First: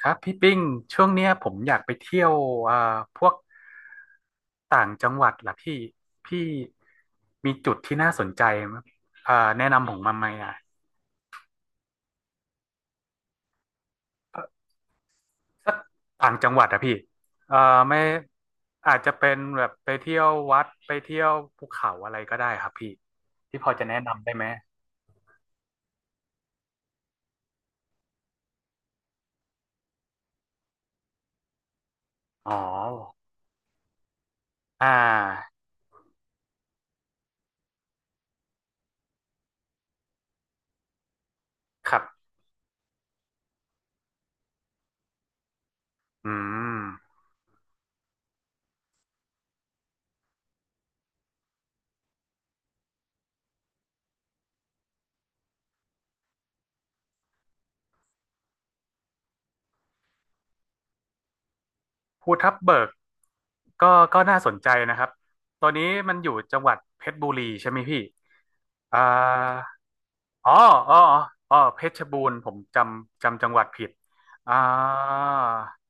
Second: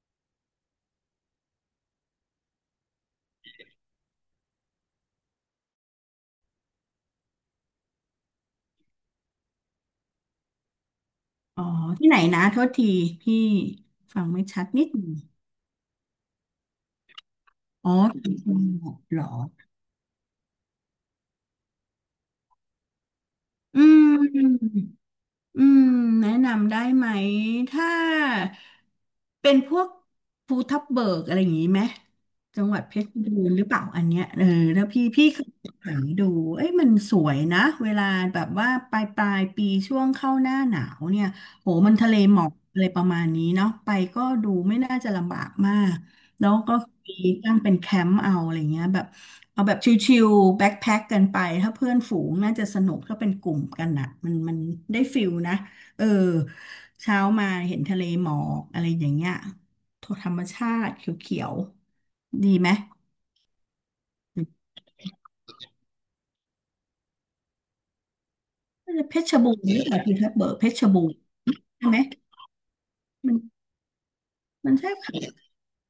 ครับพี่ปิ้งช่วงเนี้ยผมอยากไปเที่ยวอ่าพวกต่างจังหวัดล่ะพี่พี่มีจุดที่น่าสนใจมั้ยแนะนำผมมาไหมอ่ะอ๋อที่ไหนนะโทษทีพี่ฟังเอ่ไม่ชัอดนิดหนึ่งสักต่างจังหวัดอะพี่เอ่ออ๋อไม่ที่จังหวัอาดจจะเหรอเป็นแบบไปเที่ยววัดไปเที่ยวภูเขาอะไรก็ได้ครับพี่ที่พออืจะแนะนำได้ไหมมอืมแนะนำได้ไหมถ้าเป็นพวกภูทับเบิกอะไรอย่างนี้ไหมอ๋อจังหวัดเพชรบูรณ์หรือเปล่าอันเนี้ยเออแล้วอ่พี่เคยาไปดูเอ้ยมันสวยนะเวลาแบบว่าปลายปีช่วงเข้าหน้าหนาวเนี่ยโหคมันรัทะเลบหมอกอะไรประมาณนี้เนาะไปก็ดูไม่น่าจะลำบากมาก อืแล้วก็มมีตั้งเป็นแคมป์เอาอะไรเงี้ยแบบเอาแบบชิวๆแบ็คแพ็คกันไปถ้าเพื่อนฝูงน่าจะสนุกถ้าเป็นกลุ่มกันอ่ะมันได้ฟิลนะเออเช้ามาเห็นทะเลหมอกอะไรอย่างเงี้ยธรรมชาติเขียวภูๆดีทับไหมเบิกก็ก็น่าสนใจนะครับตอนนี้มันอยู่จังหวัดเพชรบุรีใช่ไหมพี่ หอ่ารือเพชรบูรณ์หรือเปล่าพี่ทับเบิอ๋อกเพชรอ๋อบูรอ๋อณ์อ๋อ เพใช่ไหชมรบูรณ์ผมจำมันจำจังหวัดผิดอ่ามันใช่เขา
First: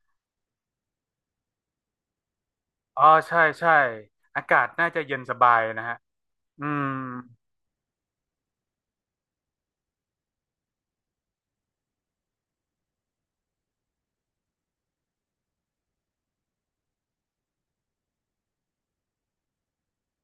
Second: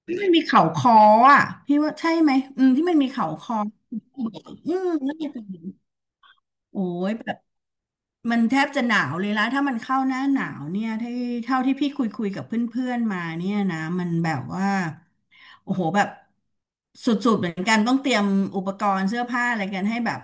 ที่มันมีเขาคออ่ะพี่ว่าใช่ไหมอืมที่มันอ๋อมีเขาใช่คอใช่อืมอากาศแล้วน่าจะมัเย็นนสเป็บายน นะฮะอืโอ้มยแบบมันแทบจะหนาวเลยละถ้ามันเข้าหน้าหนาวเนี่ยที่เท่าที่พี่คุยกับเพื่อนๆมาเนี่ยนะมันแบบว่าโอ้โหแบบสุดๆเหมือนกันต้องเตรียมอุปกรณ์เสื้อผ้าอะไรกันให้แบบ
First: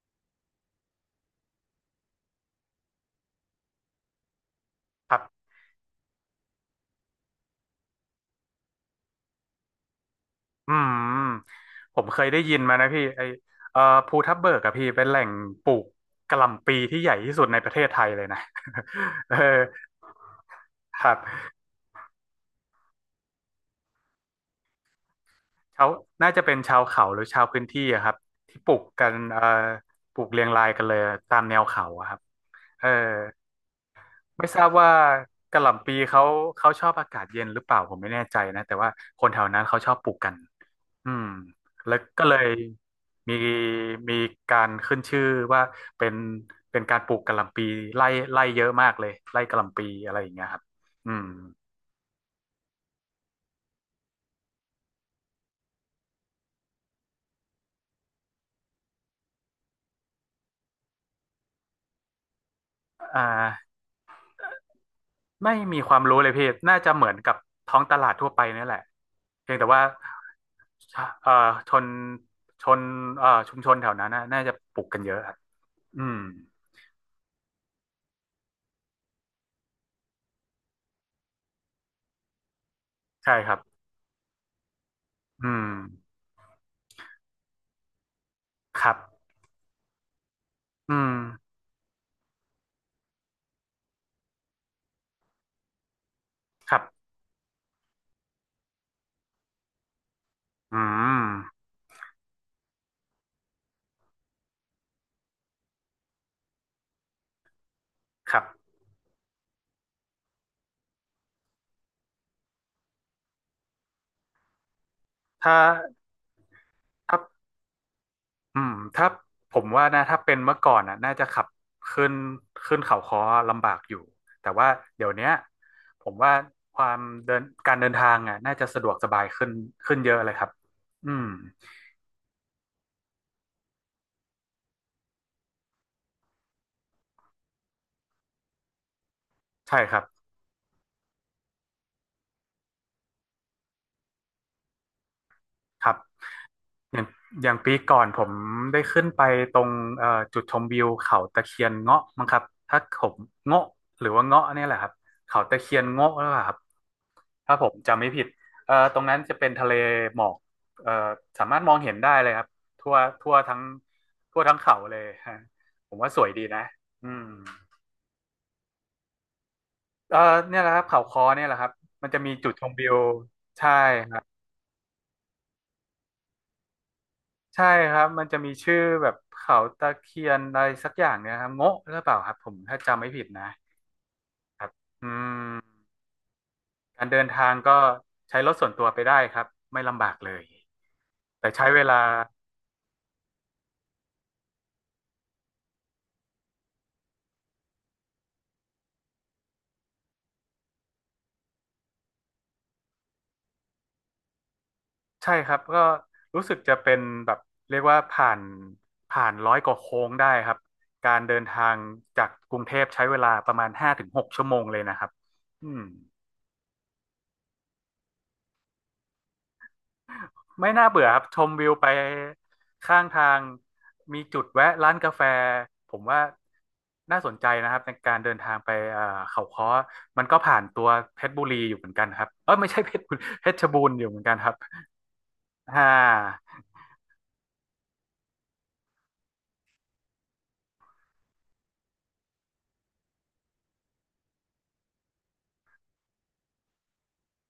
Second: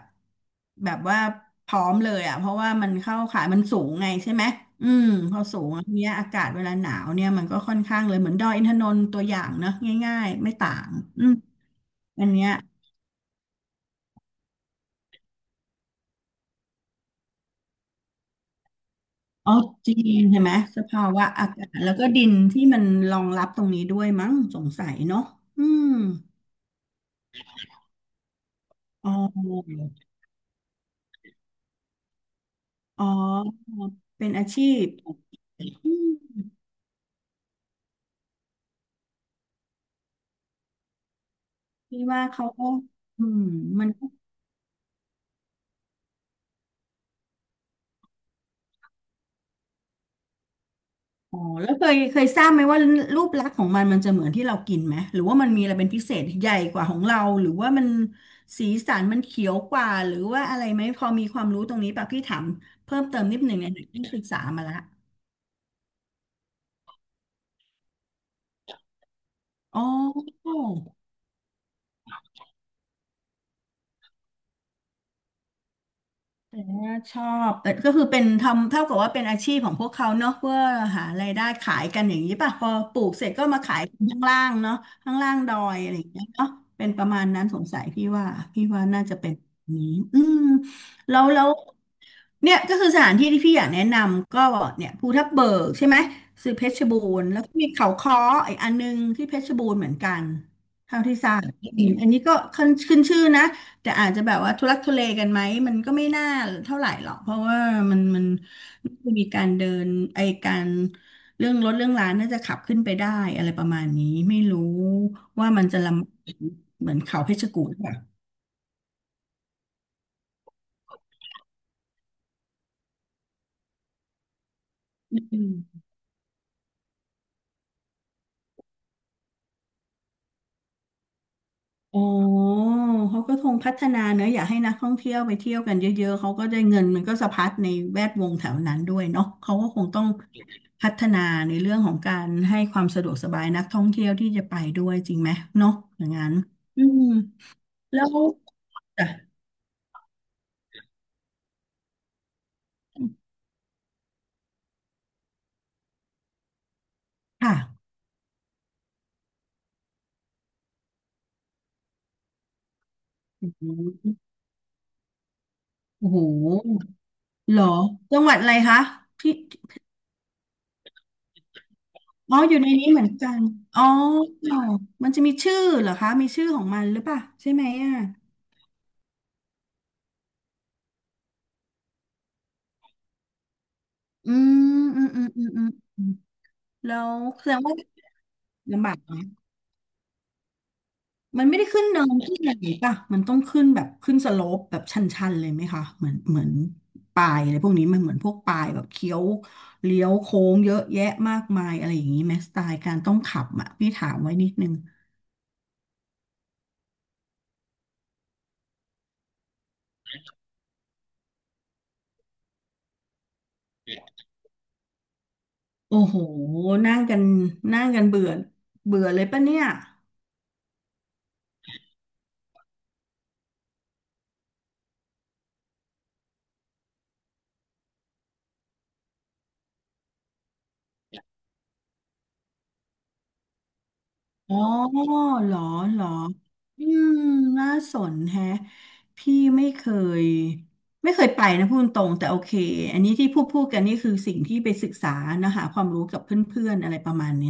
แบบว่าพร้อมเลยอ่ะเพราะว่ามันเข้าขายมันสูงไงใช่ไหมอืมครับพอสูงอันเนี้ยอากาศเวลาหนาวเนี่ยมันก็ค่อนข้างเลยเหมือนดอยอินทนนท์ตัวอย่างเนอะง่ายๆไม่ต่าอืงอืมมผมเคอัยนได้เนี้ย ยินมานะพี่ไอเอ่อภูทับเบิกอะพี่เป็นแหล่งปลูกกะหล่ำปีที่ใหญ่ที่สุดในประเทศไทยเลยนะ เอออ๋อจริงใช่ไหมสภาครับวะอากาศแล้วก็ดินที่มันรองรับตรงนี้ด้วยมั้งสงสัยเนาะอืเขามน่าจะเป็นชาวเขาหรือชาวพื้นที่อะครับ ที่ปลูกกัอ๋อนปลูกเรียงรายกันเลยตามแนวเขาอะครับเออ อ๋อเป็นอาไม่ทชีราบพว่ากะหล่ำอืปีเขามเขาชอบอากาศเย็นหรือเปล่าผมไม่แน่ใจนะแต่ว่าคนแถวนั้นเขาชอบปลูกกันอืมแล้วพี่ว่าก็เลเขายก็อืมีมมันก็มีการขึ้นชื่อว่าเป็นเป็นการปลูกกะหล่ำปีไล่ไล่เยอะมากเลยไล่กะหล่ำปีอะไรอย่างเงี้ยครับอืมอ๋อแล้วเคยทราบไหมว่ารูปลักษณ์ของมันมันจะเหมือนที่เรากินไหมหรือว่ามันมีอะไรเป็นพิเศษใหญ่กว่าของเราหรือว่ามันสีสันมันเขียวกว่าหรือว่าอะไรไหมพอมีความรู้ตรงนี้ป่ะพี่ถามเพิ่มเติอ่มนิดหนึ่งในาหนังที่ยศึกษามาละไม่มีความรู้เลยพี่น่าจะเหมือนกับท้องตลาดทั่วไปนี่แหละเพียงแต่อ๋ว่าอ ชะเอ่อชนชนเอ่อชุมชนแถวนั้นน่ะน่าจะปลูกกันเยอะครับอืมแต่ว่าชอบเออก็คือเป็นทำเท่ากับว่าเป็นอาชีพของพวกเขาเนอะเพื่อหารายได้ขายกันอย่างนี้ป่ะพอปลูกเสร็จใช่ก็ครับ มาขายข้างล่างเนาะข้างล่างอืดอมยอะไรอย่างเงี้ยเนาะเป็นประมาณนั้นสงสัยพี่ว่าพี่คว่ารัน่าจะบเป็นแบบนี้อืมอืมแล้วเนี่ยก็คือสถานที่ที่พี่อยากแนะนำก็เนี่ยภูทับเบิกใช่ไหมคือเพครัชรบูบรณ์แล้วก็มีเขาค้ออีกอันนึงที่เพชรบูรณ์เหมือนกันอืเท่าที่ทราบมอืมอันนี้ก็ขึ้นชื่อนะ แต่อาจจะแบบว่าทุลักทุเลกันไหมมันก็ไม่น่าเท่าไหร่หรอกเพราะว่ามันครับน่าจะมีการเดินไอการเรื่องรถเรื่องร้านน่าจะขับขึ้นไปได้อะไรประมาณนี้ไม่รู้ว่าถ้ามันจะลำเหมือนถ้าเขาเพชรกูฏป่ะอืมถ้าผมว่านะถ้าเป็นเมื่อก่อนอ่ะน่าจะขับขึ้นขึ้นเขาค้อลำบากอยู่ แต่ว่าเดี๋ยวอืเนี้ยม ผมว่าความเดินการเดินทางอ่ะน่าจะสะดวกสบายขึ้นขึ้นเยอะเลยครับอืมอ๋อเขาก็คงพัฒนาเนอะอยากให้นักท่องเที่ยวไปเที่ยวกันเยอะๆเขาก็ได้เงินมันก็สะพัดในแวดวงแถวนั้นด้วยเนาะเขาก็ใช่คงครัต้อบงพัฒนาในเรื่องของการให้ความสะดวกสบายนักท่องเที่ยวที่จะไปด้วยจริงไหมเนาะครับ อย่างนั้นอือย่ามงอย่างปีก่อแล้นวผมได้ขึ้อ่ะนไปตรงจุดชมวิวเขาตะเคียนเงาะมั้งครับถ้าผมเงาะหรือว่าเงาะเนี่ยแหละครับเขาตะเคียนเงาะหล่าครับถ้าผมค่ะจำไม่ผิดตรงนั้นจะเป็นทะเลหมอกเอ่อสามารถมองเห็นได้เลยครับทั่วทั่วทั้งทั่วทั้งเขาเลย ฮะผมโอ้ว่าโหสวยดีนะอืมเหรอจังหวัดอะไรคะที่เอ่อเนี่ยแหละครับเขาคอเนี่ยแหละครับมันจะมีอ๋อจุดอยู่ชในมวินี้วเหมือนกันใช่อ๋อครับ มันจะมีชื่อเหรอคะมีชื่อของมันหรือเปล่าใช่ไหมใช่คอ่ะ รับ มันจะมีชื่อแบบเขาตะเคียนอะไรสักอย่างเนี่ยครับโงะหรือเปล่าครับผมถ้าจำไม่ผิดนะอืมครับอืมอือืมอืมอืมมอืมแล้การวเดินแสทาดงงว่าก็ใช้รถส่วนตัลำวบากไปไหมได้ครับไม่ลำบากเลยมันแต่ไม่ได้ใช้เวขึ้นเนิลานขึ้นอะไรน่ป่ะมันต้องขึ้นแบบขึ้นสโลปแบบชันๆเลยไหมคะเหมือนปลายอะไรพวกนี้มันเหมือนพวกปลายแบบเคี้ยวเลี้ยวโค้งเยอะแยะมากมายอะไรอย่างนี้ไหมสไตล์การต้องขับอ่ะพี่ถามไว้นิดนึงใช่ครับก็รู้สึกจะเป็นแบบเรียกว่าผ่าน100 กว่าโค้งได้ครับการเดินทางจากกรุงเทพใช้เวลาประมาณ5 ถึง 6 ชั่วโมงเลยนะครับอืม โอ้โหนั่งกันนั่งกันเบื่อเบื่อเลยป่ะเนี่ย ไม่น่าเบื่อครับชมวิวไปข้างทางมีจุดแวะร้านกาแฟผมว่าน่าสนใจนะครับในการเดินทางไปเขาค้อมันก็ผ่านตัวเพชรบุรีอยู่เหมือนกันครับเออไม่ใช่เพชรบุรีเพชรบูรณ์อยู่เหมือนกันครัอ๋บอเหรออ่เหรอาอืมน่าสนแฮะพี่ไม่เคยไม่เคยไปนะพูดตรงๆแต่โอเค อันนี้ที่พูดกันนี่คือสิ่งที่ไปศึกษานะหาความรู้กับเพื่อนๆอะไรประมาณนี้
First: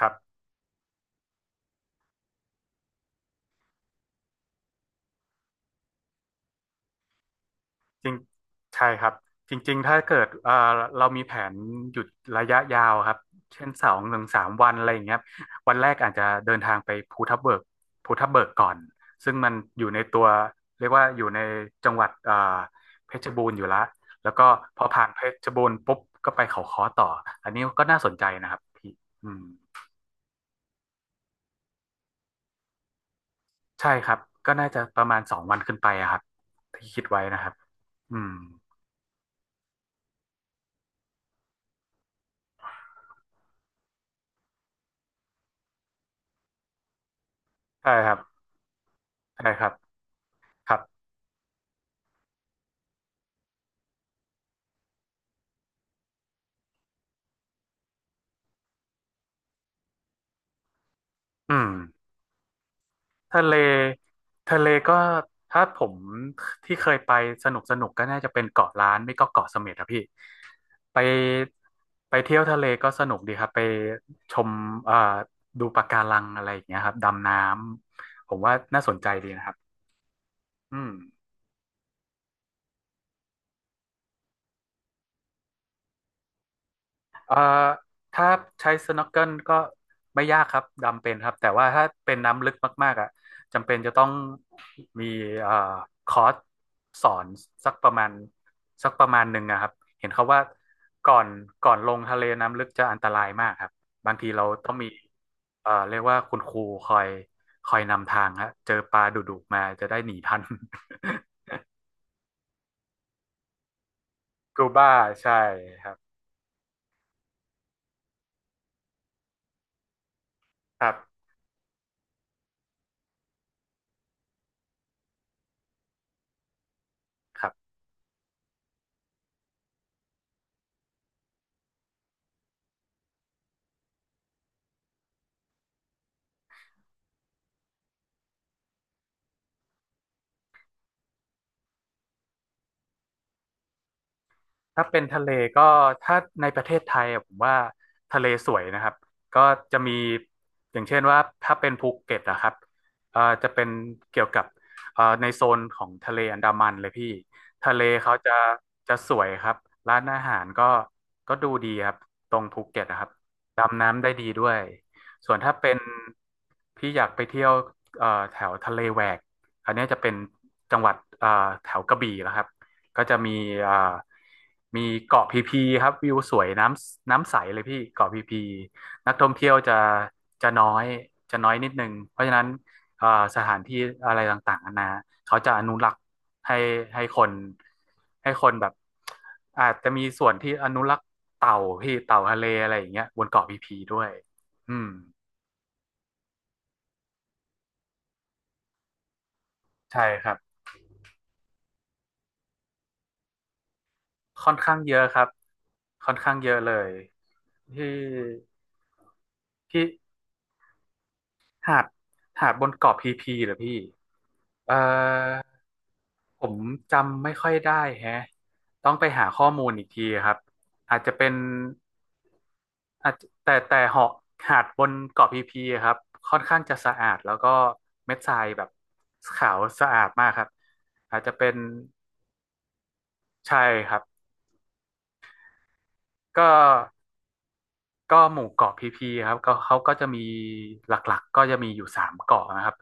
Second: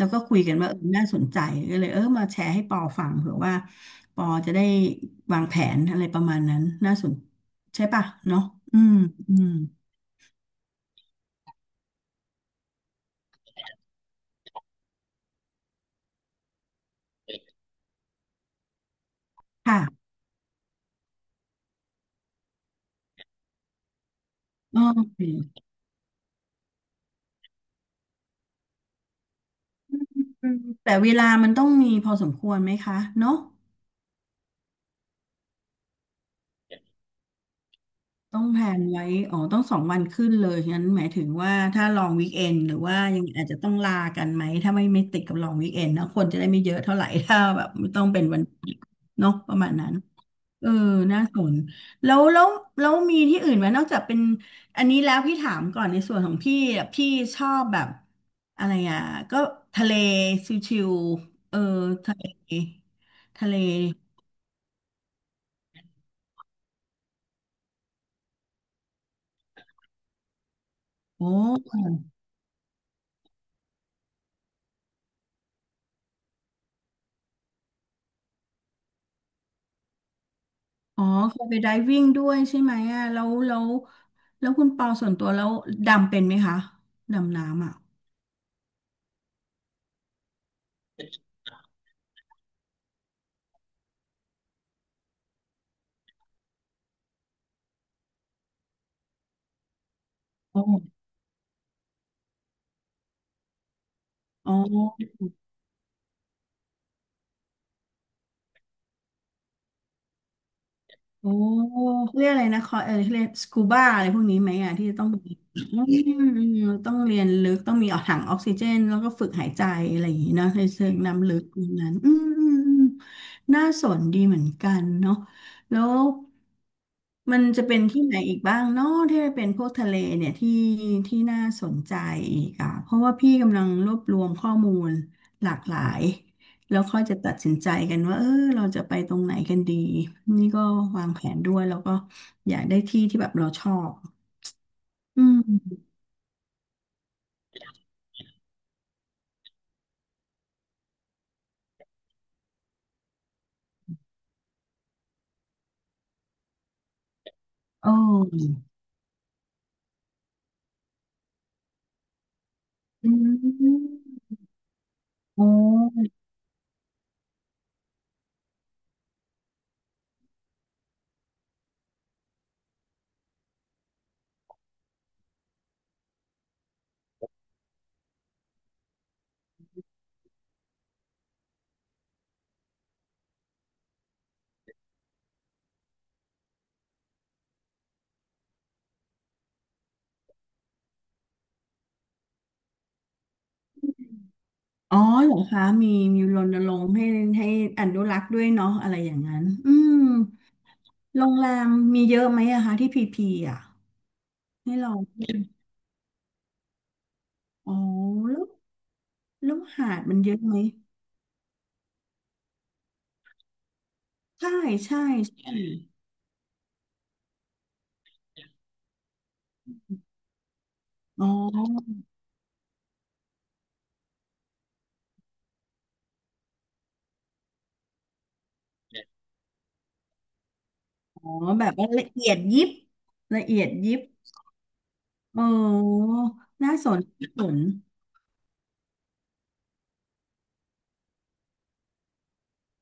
ค้วรัก็บ คุยกันว่าเออน่าสนใจก็เลยเออมาแชร์ให้ปอฟังเผื่อว่าปอจะได้วางแผนอะไรประมาณนั้นน่าสนใช่ป่ะจริงเนาะอืใช่มครับอืมจริงๆถ้าเกิดเรามีแผนหยุดระยะยาวครับเช่น2 ถึง 3 วันอะไรอย่างเงี้ยครับวันแรกอาจจะเดินทางไปภูทับเบิกก่อนซึ่งมันอยู่ในค่ะตัวเรียกว่าอยู่ในจังหวัดเพชรบูรณ์อยู่ละแล้วก็โอพอผ่านเพชรเคบูรณ์ปุ๊บก็ไปเขาค้อต่ออันนี้ก็น่าสนใจนะครับพี่อืมอืมแต่เวลามันต้องมีพอสมควรไหมคะเนาะ ใช่ครับก็น่าจะประมาณ2 วันขึ้นไปอะครับที่คิดไว้นะครับอืมต้องแพลนไว้อ๋อต้อง2 วันขึ้นเลยงั้นหมายถึงว่าถ้าลองวีคเอนหรือว่ายังอาจจะต้องลากันไหม ถ้าไม่ติดกับลองวีคเอนนะคนจะได้ไม่เยอะเท่าไหร่ ถ้าแบบไม่ใช่ต้องครับเป็นวันเนาะใช่ประครัมาบณนั้นเอคอรับน่าสนแล้วแล้วแล้วมีที่อื่นไหมนอกจากเป็นอันนี้แล้วพี่ถามก่อนในส่วนของพี่อะพี่ชอบแบบอะไรอ่ะก็ทะเลชิวๆอืเออม ทะเลทะทะเลเลทะเลก็ถ้าผมที่เคยไปสนุกสนุกก็น่าจะเป็นเกาะล้านไม่ก็เกาะเสม็ดอะพี่ไปโอ้ ไปเที่ยวทะเลก็สนุกดีครับไปชมเอ่อดูปะการังอะไรอย่างเงี้ยครับดำน้ำผมว่าน่าสนใจดีนะครับอืม อ๋อเคยไปไดวิ่งด้วยใช่ไหมอ่ะแล้วคุณปอส่วนตัวแล้วดำเป็นไหมคะเอ่อดำน้ำอ่ะถ้าใช้ snorkel ก็ไม่ยากครับดำเป็นครับแต่ว่าถ้าเป็นน้ำลึกมากๆอ่ะจำเป็นจะต้องมีเอ่อคอร์สสอนสักประมาณสักประมาณหนึ่งนะครับเห็นเขาว่าอ๋อก่อนก่อนลงทะเลน้ำลึกจะอันตรายมากครับบางทีเราอ๋ต้องมีอ เรียกว่าคุณครูคอยคอยนำทางฮะเจอปลาดุๆมาจะได้หนีทัน โอ้ เขาเรียกอะไรนะคอเออเขาเรียกสกูบาอะไรพวกนี้ไหมกูอ่ะที่บ้าจะต้องมีใช่อครับืมต้องเรียนลึกต้องมีออกถังออกซิเจนแล้วก็ฝึกหายใจอะไรอย่างนี้เนาะในคเชิรังบน้ำลึกตรงนั้นอืมอืมอืมน่าสนดีเหมือนกันเนาะแล้วมัคนรัจะบ เป็นที่ไหนอีกบ้างเนาะที่เป็นพวกทะเลเนี่ยที่น่าสนใจอีกอ่ะเพราะว่าพี่กำลังรวบรวมข้อมูลหลากหลาย แล้วค่อยจะตัดสินใจกันว่าเออเราจะไปตรงไหนกันดีนี่ก็วางแผนด้วยแล้วก็อยากได้ที่ที่แบบเราชอบถ้าเป็นทะอืเลก็มถ้าในประเทศไทยอะผมว่าทะเลสวยนะครับก็จะมีอย่างเช่นว่าถ้าเป็นภูเก็ตนะครับจะเป็นเกี่ยวกับในโซนของทะเลอันดามันเลยพี่ทะเลโอเขาจะ้สวยครับร้านอาหารก็ดูดีครับตรงภูเก็ตนะครัอืบดำมน้ำได้ดีด้วยส่วนโอ้ถ้าเป็นพี่อยากไปเที่ยวแถวทะเลแหวกอันเนี้ยจะเป็นจังหวัดแถวกระบี่แล้วครับ ก็จะมีอ่ามีเกาะพีพีครับวิวสวยน้ำใสเลยพี่เกาะพีพีนักท่องเที่ยวจะจะน้อยจะน้อยนิดนึงเพราะฉะนั้นอ่าสถานที่อะไรต่างๆนานาเขาจะอนุรักษ์ให้ให้คนให้คนแบบอาจจะมีส่วนที่อนุรักษ์เต่าพี่เต่าทะเลอะไรอย่างเงี้ยบนเกาะพีพีด้วยอืมอ๋อเหรอคะมีมีรณรงค์ให้ให้อนุรักษ์ด้วยเนาะอะไรอย่างนั้นอืมใช่ครับโรงแรมมีเยอะไหมอะคะที่พีพีอะค่อนให้ข้างเยเราอะครับค่อนข้างเยอะเลยอ๋อที่แล้วแล้วที่หาดมันเยอะไหมหาดบนเกาะพีพีเหรอพี่ ใช่เอ่อใช่ใช่ผมจำไม่ค่อยได้แฮะต้องไปหาข้อมูลอีกทีครับอาจจะอ๋เป็นออาจแต่เหาะหาดบนเกาะพีพีครับค่อนข้างจะสะอาดแล้วก็เม็ดทรายแบบขาวสะอาดมากครับอาจอ๋อจะเป็นแบบว่าละเอียดยิบละใช่เอียดคยิรับ บโอ้ก็ น่าสนน่าสนหมู่เกาะพีพีครับก็เขาก็จะมีหลักๆก็จะมีอยู่สามเกาะนะครับ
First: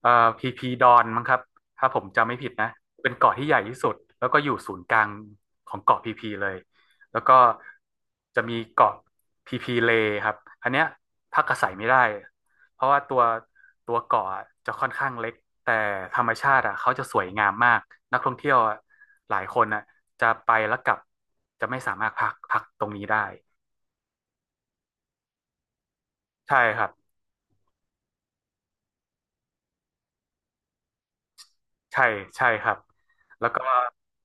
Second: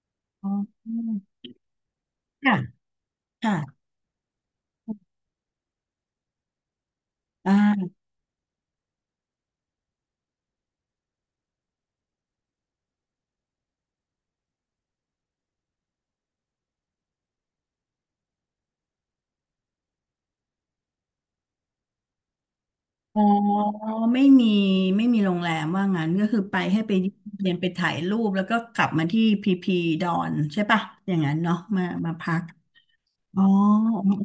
เอ่อพีอ๋พีดออนมั้งครับถ้าผมจำไม่ผิดค่ะนะเป็นเกาะที่ใหค่ะญ่ที่สุดแล้วก็อยู่ศูนย์กลางของเกาะพีพีเลยแล้วก็อ่าจะมีเกาะพีพีเลครับอันเนี้ยพักอาศัยไม่ได้เพราะว่าตัวเกาะจะค่อนข้างเล็กแต่ธรรมชาติอ่ะเขาจะสวยงามมากนักท่องเที่ยวอะหลายคนอ่ะจะไปแล้วกลับจะไม่สามารถพักตรงนี้อ๋อได้ไม่มี ไม่มีโรงแรมว่างั้นก็คือไปใช่คให้รับ ไปเรียนไปถ่ายรูปแล้วก็กลับมาที่พีพีดอนใช่ปะอย่างนั้นเนาะมาใช่มาพักใช่ครับอ๋อแล้วก็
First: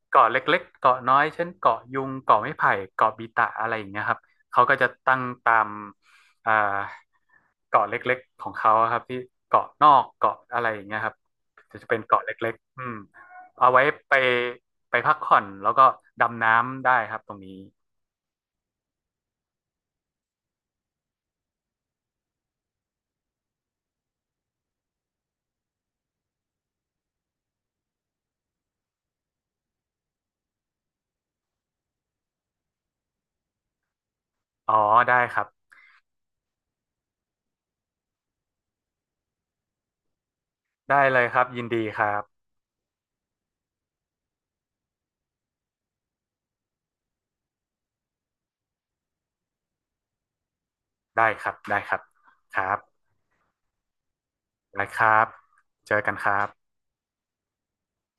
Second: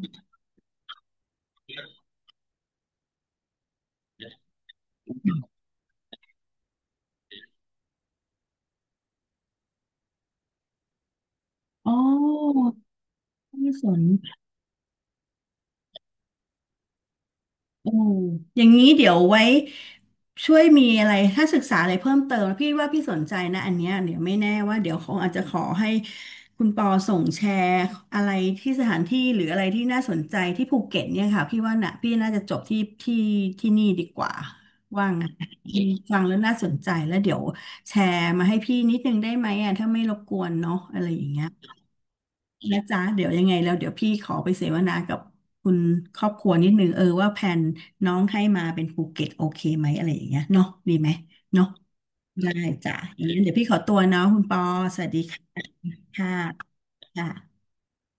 เกาะเล็กๆเกาะน้อยเช่นเกาะยุงเกาะไม้ไผ่เกาะบีตะอะไรอย่างเงี้ยครับเขาก็จะตั้งตามอ่าเกาะเล็กๆของเขาอะครับที่เกาะนอกเกาะอะไรอย่างเงี้ยครับจะอ๋อเป็นเกาะเล็กๆอืมเอาน่าไว้สน ไปพักผ่อนแล้วก็ดำน้ำได้ครับตรงนี้อืมอย่างนี้เดี๋ยวไว้ช่วยมีอะไรถ้าศึกษาอะไรเพิ่มเติมนะพี่ว่าพี่สนใจนะอันเนี้ยเดี๋ยวไม่แน่ว่าเดี๋ยวคงอาจจะขอให้คุณปอส่งแชร์อะไรที่สถานที่หรืออะไรที่น่าสนใจที่ภูเก็ตเนี่ยค่ะพี่ว่าน่ะพี่น่าจะจบที่นี่ดีกว่าอ๋อว่างได้น ครั บอืมฟังแล้วน่าสนใจแล้วเดี๋ยวแชร์มาให้พี่นิดนึงได้ไหมอ่ะถ้าไม่รบกวนเนาะอะได้ไรเลอยย่างครัเงี้บย ยินดีครับนะจ๊ะเดี๋ยวยังไงแล้วเดี๋ยวพี่ขอไปเสวนากับคุณครอบครัวนิดนึงเออว่าแผนน้องให้มาเป็นภูเก็ตโอเคไหมอะไรอย่างเงี้ยเนาะดีไหมได้ครับเนาะได้ครับได้ครัจ้ะบอย่างนั้นเดี๋ยวพี่ขอตัวเนาะคุณปอได้คสวัรัสดีบค่ะเจอกันคครับ่ะ